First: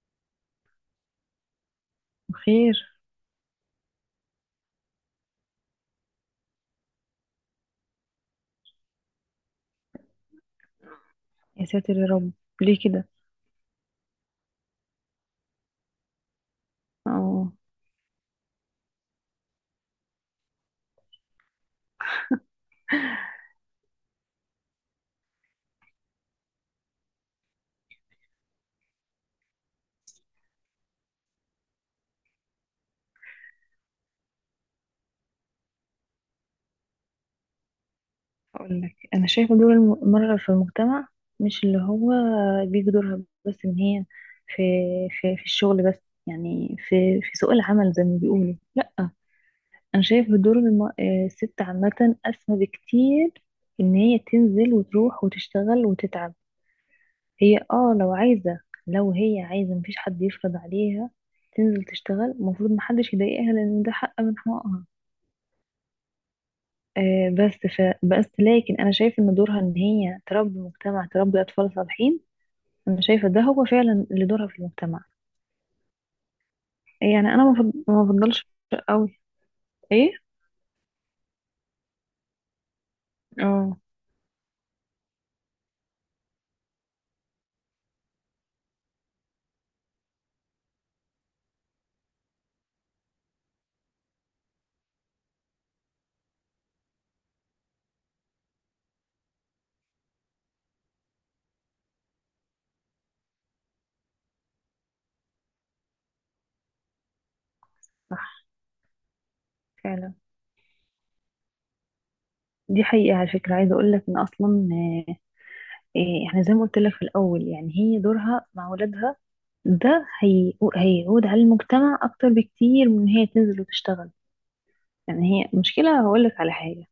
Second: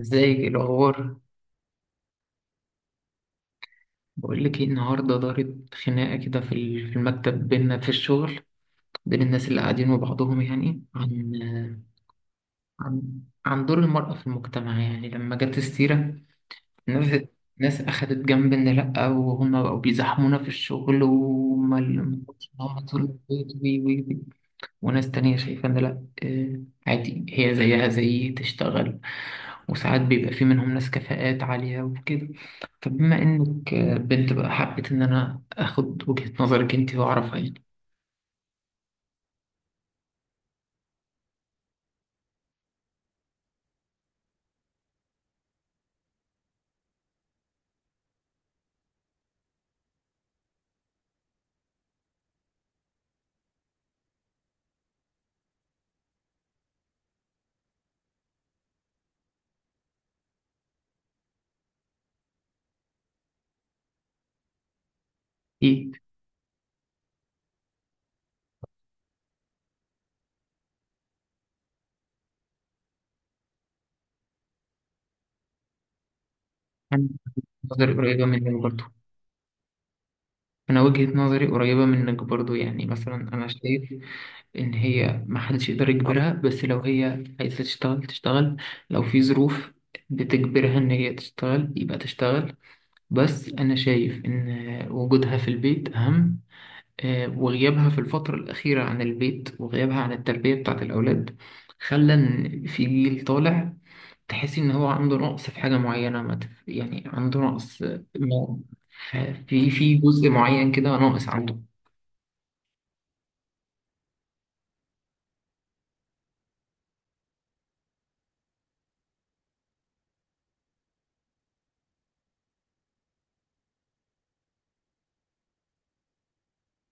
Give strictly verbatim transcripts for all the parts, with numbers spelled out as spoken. ازاي الاخبار؟ خير. بقول لك ايه، النهارده دارت خناقه كده في ال- في المكتب بينا في الشغل، بين الناس اللي قاعدين وبعضهم يعني يا عن ساتر يا رب، ليه عن كده؟ عن دور المرأة في المجتمع. يعني لما جت السيرة، الناس اه. الناس أخدت جنب إن لأ، وهم بقوا بيزاحمونا في الشغل، وهم اللي هم طول البيت وي وي وي. وناس تانية شايفة إن لأ، آه، عادي، هي زيها زي تشتغل، وساعات بيبقى في منهم ناس كفاءات عالية وكده. فبما إنك آه، بنت بقى، حبيت إن أنا آخد وجهة نظرك أنت وأعرفها يعني. اقول لك، انا شايفه دور المرأة في المجتمع مش اللي هو بيجي دورها، بس ان هي في في في الشغل، بس يعني في في سوق العمل زي ما بيقولوا. لا، انا شايفه دور الم- آه، الست عامة اسمى بكتير، ان هي تنزل وتروح وتشتغل وتتعب. هي اه لو عايزة لو هي عايزة مفيش حد يفرض عليها. تنزل تشتغل، المفروض محدش يضايقها لان ده حق من حقوقها. أكيد. آه، بس ف... بس لكن انا شايف ان دورها ان هي تربي مجتمع، تربي اطفال صالحين. انا شايفه ده هو فعلا اللي دورها في المجتمع. أنا يعني انا ما بفض- نظري ما قريبة منك بفضلش برضو. قوي. ايه. أنا وجهة نظري قريبة منك برضو، يعني مثلا أنا اه. شايف إن هي محدش يقدر يجبرها، بس لو هي عايزة تشتغل تشتغل، لو في ظروف بتجبرها إن هي تشتغل يبقى تشتغل، بس أنا شايف إن وجودها في البيت أهم. آه، وغيابها في الفترة الأخيرة عن البيت، وغيابها عن التربية بتاعة الأولاد، خلى إن في جيل طالع تحسي إن هو عنده نقص في حاجة معينة، ما تف- يعني عنده نقص، آه، صح. ما- ف- في في فعلا. جزء معين كده ناقص عنده. دي حقيقه على فكره، عايزه اقول لك ان اصلا، آه، آه، احنا زي ما قلت لك في الاول، يعني هي دورها مع اولادها، ده هي... هيعود على المجتمع اكتر بكتير من إن هي تنزل وتشتغل. يعني هي مشكله هقول لك على حاجه.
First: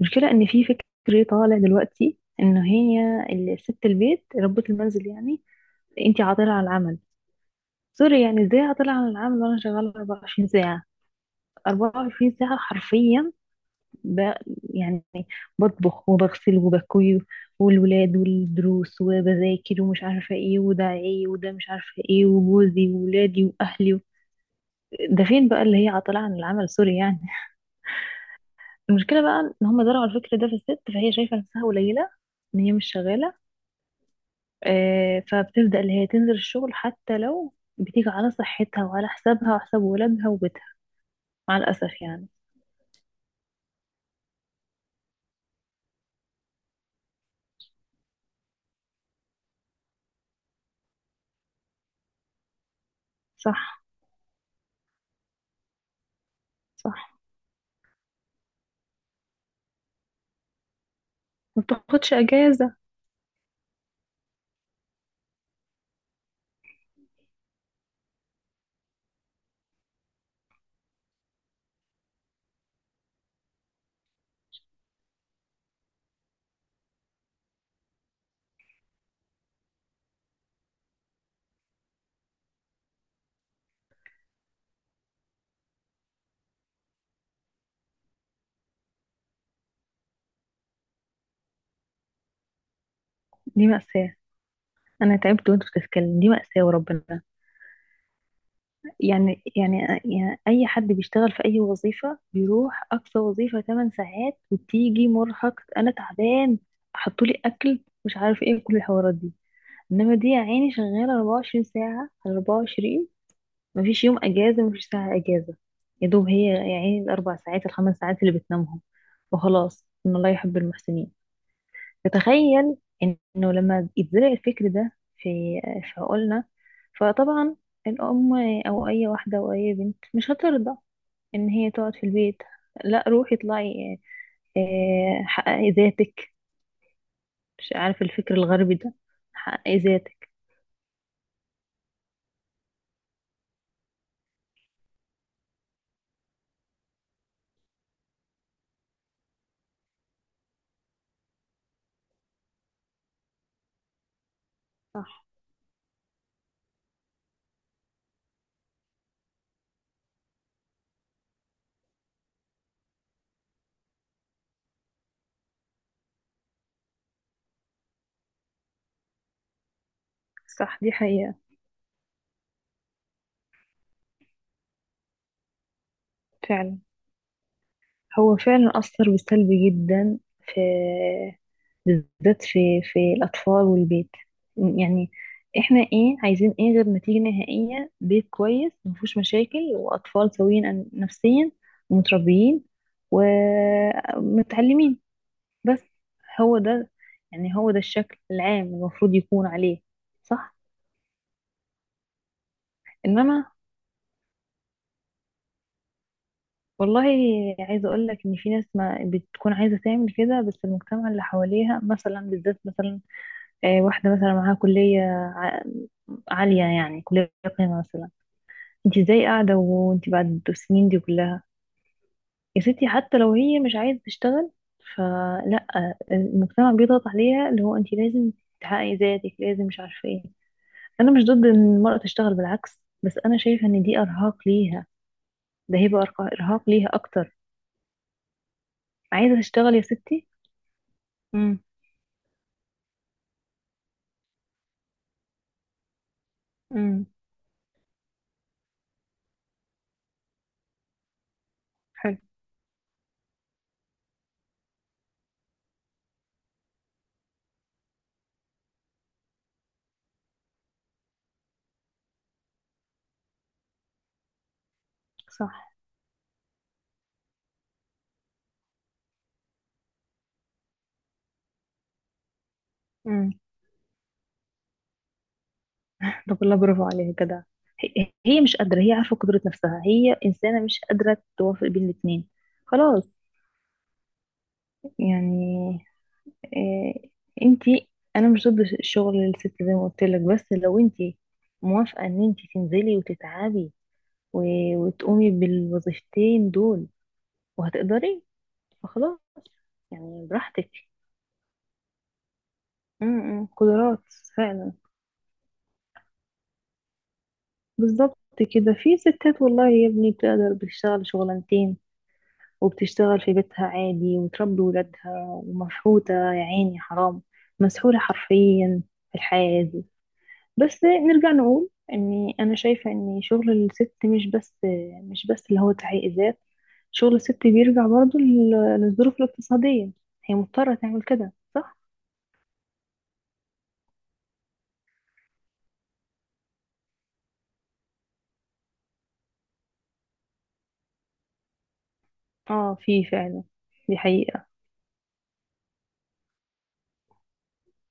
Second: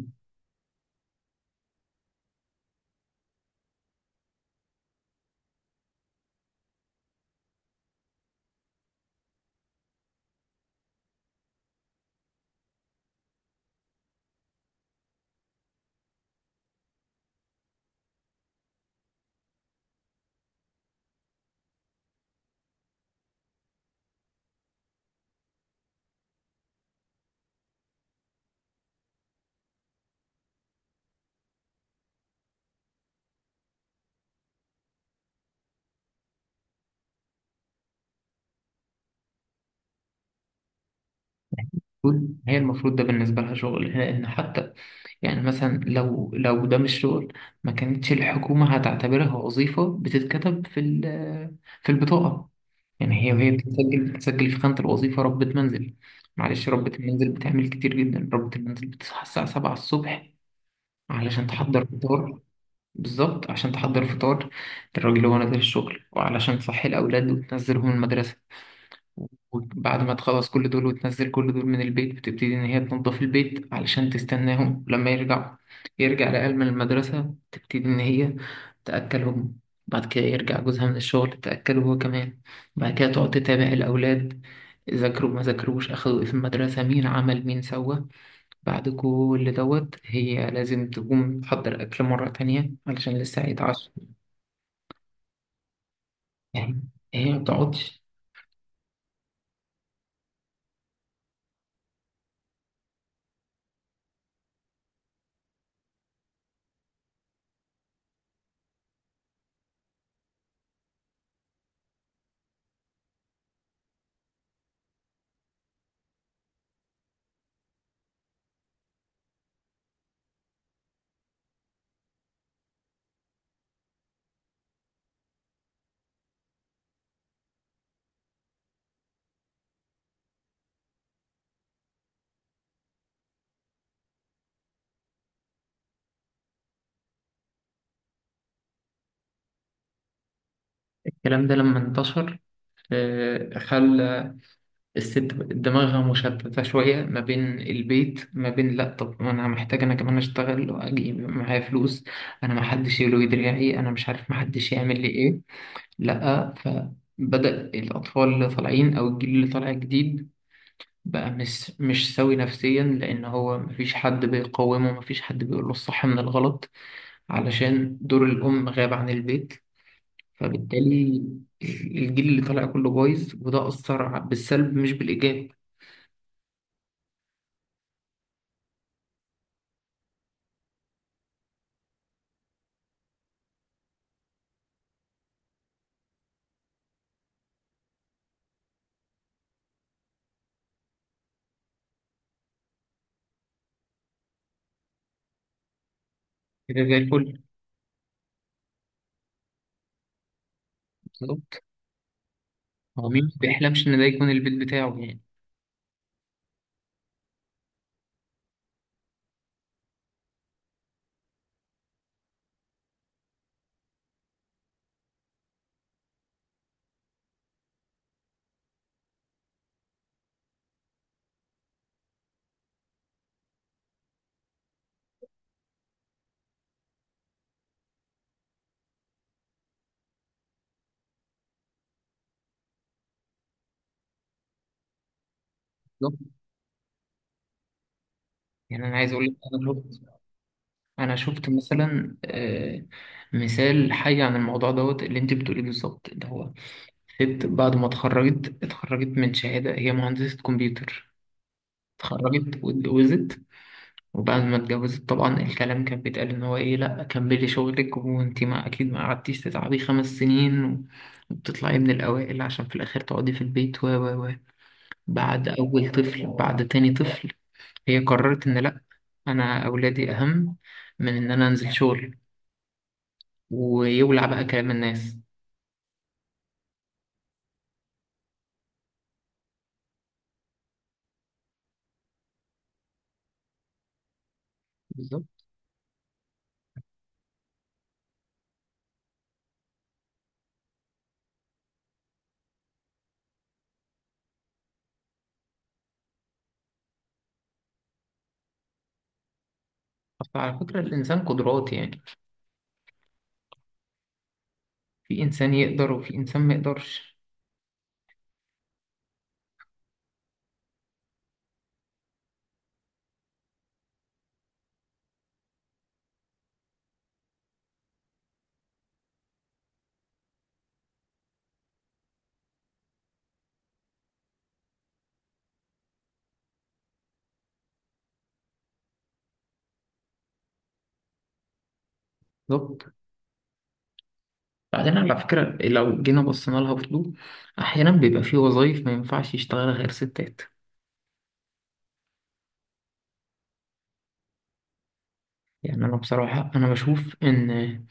المشكلة ان في فكر طالع دلوقتي ان هي ال- ست البيت ربة المنزل، يعني انتي عاطلة عن العمل. سوري يعني، ازاي عاطلة عن العمل وانا شغالة اربعة وعشرين ساعة؟ اربعة وعشرين ساعة حرفيا. ب... يعني بطبخ وبغسل وبكوي، والولاد والدروس وبذاكر ومش عارفة ايه، وده ايه وده مش عارفة ايه، وجوزي وولادي واهلي و... ده فين بقى اللي هي عاطلة عن العمل؟ سوري يعني. المشكلة بقى ان هم زرعوا الفكر ده في الست، فهي شايفة نفسها قليلة ان هي مش شغالة. آه، فبتبدأ اللي هي تنزل الشغل، حتى لو بتيجي على صحتها وعلى حسابها وحساب ولادها وبيتها، مع الأسف يعني. المفروض- هي المفروض ده بالنسبة لها شغل، لأن حتى يعني مثلا لو لو ده مش شغل، ما كانتش الحكومة هتعتبرها وظيفة بتتكتب في ال- في البطاقة. يعني هي وهي صح. بتتسجل بتتسجل في خانة الوظيفة ربة منزل. معلش، ربة صح. المنزل بتعمل كتير جدا. ربة المنزل بتصحى الساعة سبعة الصبح علشان ما تحضر بتاخدش فطار. أجازة. بالظبط، عشان تحضر فطار للراجل وهو نازل الشغل، وعلشان تصحي الأولاد وتنزلهم المدرسة. وبعد ما تخلص كل دول وتنزل كل دول من البيت، بتبتدي إن هي تنظف البيت علشان تستناهم لما يرجعوا. يرجع العيال من المدرسة، تبتدي إن هي تأكلهم. بعد كده يرجع جوزها من الشغل، تأكله هو كمان. بعد كده تقعد تتابع الأولاد، ذاكروا ما ذاكروش، أخدوا إيه في المدرسة، مين عمل مين سوى. بعد كل دوت هي لازم تقوم تحضر أكل مرة تانية علشان لسه دي هيتعشوا. مأساة، أنا تعبت وأنت بتتكلم، دي مأساة يعني وربنا. هي ما بتقعدش. يعني يعني يعني أي حد بيشتغل في أي وظيفة بيروح أقصى وظيفة ثماني ساعات، وبتيجي مرهق أنا تعبان، حطولي أكل مش عارف إيه، كل الحوارات دي. إنما دي يا عيني شغالة اربعة وعشرين ساعة على اربع وعشرين، مفيش يوم اجازه مفيش ساعه اجازه، يا دوب هي يعني الاربع ساعات الخمس ساعات اللي بتنامهم، وخلاص، ان الله يحب المحسنين. فتخيل انه لما يتزرع الفكر ده في في عقولنا، فطبعا الام او اي واحده او اي بنت مش هترضى ان هي تقعد في البيت. لا، روحي اطلعي، آه، حققي ذاتك، مش عارف الفكر الغربي ده، حققي ذاتك. الكلام ده لما انتشر، آه، خلى الست دماغها مشتتة شوية، ما بين البيت، ما بين لأ طب ما أنا محتاج أنا كمان أشتغل وأجيب معايا فلوس، أنا محدش يلوي دراعي، أنا مش عارف محدش يعمل لي صح. إيه. لأ، فبدأ الأطفال اللي طالعين أو الجيل اللي طالع جديد بقى مش مش سوي نفسيا، لأن هو مفيش حد بيقومه، مفيش حد بيقول له الصح من الغلط، علشان دور الأم غاب عن البيت. صح. دي فبالتالي حقيقة الجيل اللي طالع كله بايظ، وده أثر بالسلب مش بالإيجاب. فعلا. هو فعلا أثر بالسلب جدا، في بالذات في في الأطفال والبيت. يعني احنا ايه عايزين، ايه غير نتيجة نهائية بيت كويس مفهوش مشاكل، وأطفال سويين أن- نفسيا، ومتربيين ومتعلمين. بس هو كده ده. زي الفل. يعني هو ده الشكل العام المفروض يكون عليه. صح. بالظبط، هو ومين مش ما إنما بيحلمش ان ده يكون البيت بتاعه يعني. والله، عايزة أقول لك إن في ناس ما بتكون عايزة تعمل كده، بس المجتمع اللي حواليها مثلا، بالذات مثلا، آه، واحدة مثلا معاها كلية ع- عالية يعني، كلية قيمة مثلا. انت ازاي قاعدة وانت بعد السنين دي كلها؟ يا ستي حتى لو هي مش عايزة تشتغل، فلا، المجتمع بيضغط عليها اللي هو انت لازم تحققي ذاتك، لازم مش عارفة ايه. انا مش ضد ان المرأة تشتغل بالعكس، بس انا شايفة ان دي ارهاق ليها، ده هيبقى بالظبط. أرق- ارهاق ليها اكتر. يعني انا عايز اقول لك، عايزة انا تشتغل يا شفت، ستي. انا شفت امم. مثلا آه، مثال حي عن الموضوع دوت اللي انت بتقوليه بالظبط، اللي هو امم. ست بعد ما اتخرجت، اتخرجت من شهاده، هي مهندسه كمبيوتر. حلو. اتخرجت واتجوزت، وبعد ما اتجوزت طبعا الكلام كان بيتقال ان هو ايه، لا كملي شغلك، وانت ما اكيد ما قعدتيش تتعبي خمس سنين وبتطلعي من الاوائل عشان في الاخر تقعدي في البيت. و و و بعد صح. اول طفل، بعد تاني طفل، هي قررت إن لأ، أنا أولادي أهم من إن أنا أنزل شغل، ويولع بقى كلام الناس. طب والله برافو عليها جدع. هي هي مش قادرة، هي عارفة قدرة نفسها، هي إنسانة مش قادرة توافق بين الاتنين. خلاص بالظبط. يعني. إيه. انتي. أنا مش ضد الشغل للست زي ما قلت لك، بس لو انتي موافقة إن انتي تنزلي وتتعبي و- وتقومي بالوظيفتين دول وهتقدري، فخلاص يعني، أصل على براحتك. فكرة الإنسان قدرات يعني، م- م، قدرات، فعلا. في إنسان يقدر وفي إنسان ما يقدرش. بالظبط. كده في ستات والله يا ابني بتقدر بتشتغل شغلانتين، وبتشتغل في بيتها عادي، وتربي ولادها، ومفحوطة يا عيني حرام، مسحولة حرفيا في الحياة دي. بس نرجع نقول اني انا شايفة ان شغل الست مش بس، مش بس اللي هو تحقيق ذات. شغل الست بيرجع برضو لل- للظروف الاقتصادية، هي مضطرة تعمل كده، صح؟ بالظبط. بعدين على فكرة لو جينا بصينا لها برضه، أحيانا بيبقى في وظايف ما ينفعش يشتغلها غير ستات. اه في فعلا، دي حقيقة. يعني أنا بصراحة أنا بشوف إن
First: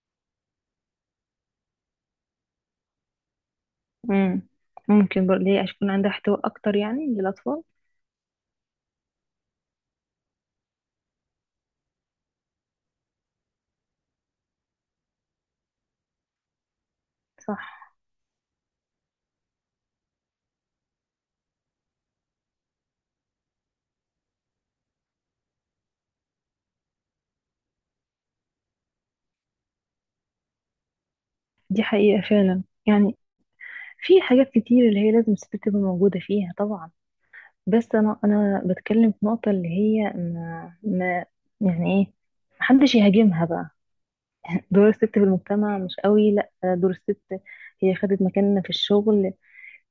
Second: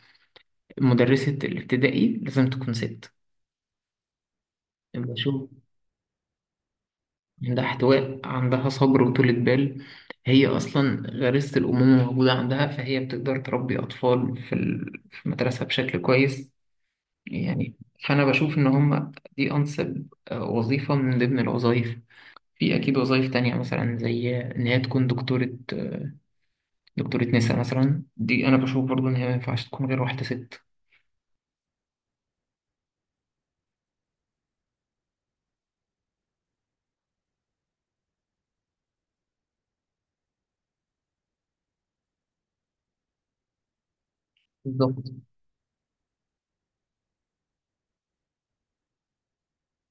مدرسة الابتدائي لازم تكون ست. مم. ممكن برضه بشوف ليه يكون عندها احتواء اكتر يعني للاطفال. عندها احتواء، عندها صبر وطولة بال، هي أصلا غريزة الأمومة موجودة عندها، فهي بتقدر تربي أطفال في ال- في المدرسة بشكل كويس صح. يعني. فأنا بشوف إن هما دي أنسب آه، وظيفة من ضمن الوظائف. في أكيد وظائف تانية، مثلا زي إن هي تكون دكتورة، دكتورة نساء مثلا، دي أنا بشوف برضو إن هي ما ينفعش تكون غير واحدة ست. دي حقيقة فعلا، يعني في حاجات كتير اللي هي لازم الست تبقى موجودة فيها طبعا. بس انا انا بتكلم في نقطه اللي هي ما, ما، يعني ايه، محدش يهاجمها بقى. دور بالظبط. الست في المجتمع مش قوي، لا. دور الست، هي خدت مكاننا في الشغل،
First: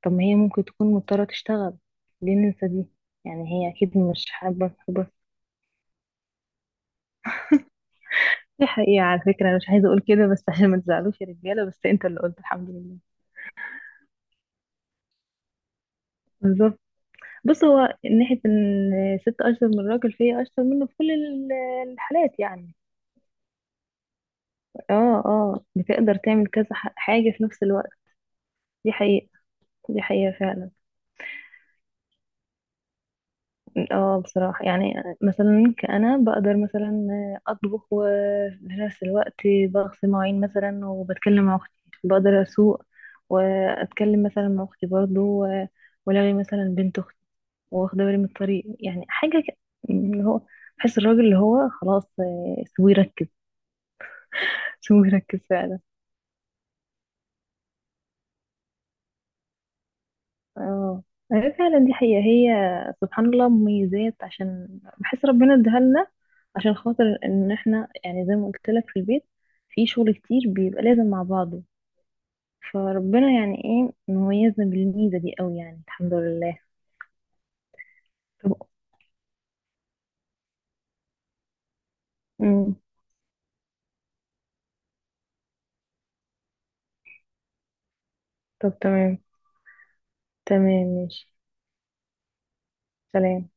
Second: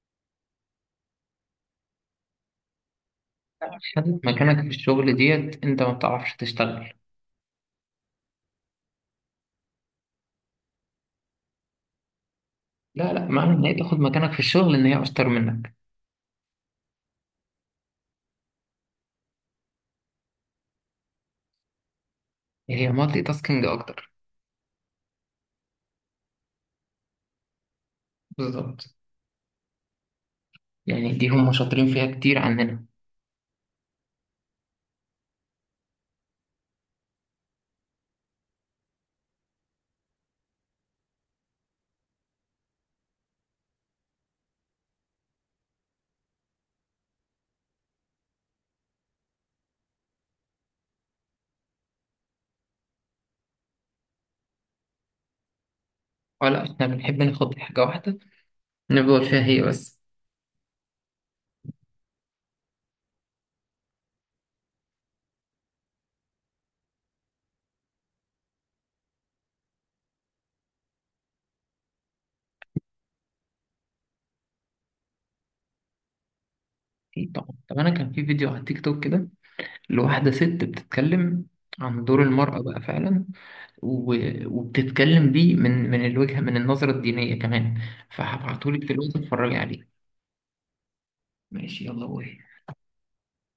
طب ما هي ممكن تكون مضطره تشتغل، ليه ننسى دي؟ يعني هي اكيد خدت مش مكانك في حابه حابه. الشغل ديت أنت ما بتعرفش تشتغل. دي حقيقه على فكره، انا مش عايزه اقول كده بس عشان ما تزعلوش يا رجاله، بس انت اللي قلت، الحمد لله. لا، لا معنى إن هي تاخد مكانك في الشغل إن هي أشطر منك. بالظبط. بص، هو من ناحيه ان الست اشطر من الراجل، فهي اشطر منه في كل ال- الحالات يعني. هي مالتي تاسكينج أكتر. اه. اه. بتقدر تعمل كذا ح- حاجة في نفس الوقت. بالظبط. دي حقيقة. دي حقيقة فعلا. يعني دي هم شاطرين فيها كتير عننا، اه بصراحة يعني، مثلا كأنا بقدر مثلا أطبخ وفي نفس الوقت بغسل مواعين مثلا وبتكلم مع أختي، بقدر أسوق وأتكلم مثلا مع أختي برضه و- ولغي مثلا بنت أختي، واخدة بالي من الطريق، يعني حاجة ك- اللي هو، بحس الراجل اللي هو خلاص، آه، سيبوه يركز. سيبوه يركز فعلا. ولا إحنا بنحب ناخد حاجة واحدة نفضل فيها هي بس. اه هي فعلا دي حقيقة. هي سبحان الله مميزات، عشان بحس ربنا اداها لنا عشان خاطر ان احنا، يعني زي ما قلت لك في البيت في شغل كتير بيبقى لازم مع بعضه، فربنا يعني ايه مميزنا بالميزة دي قوي يعني، الحمد لله. أكيد طبعا. طب أنا كان في فيديو طب. على تيك توك كده، لواحدة ست بتتكلم عن دور المرأة امم بقى فعلا، و- وبتتكلم بيه من من الوجهة، من النظرة الدينية كمان، طب فهبعتهولك دلوقتي تمام، اتفرجي عليه. تمام. ماشي. ماشي، يلا وي، سلام.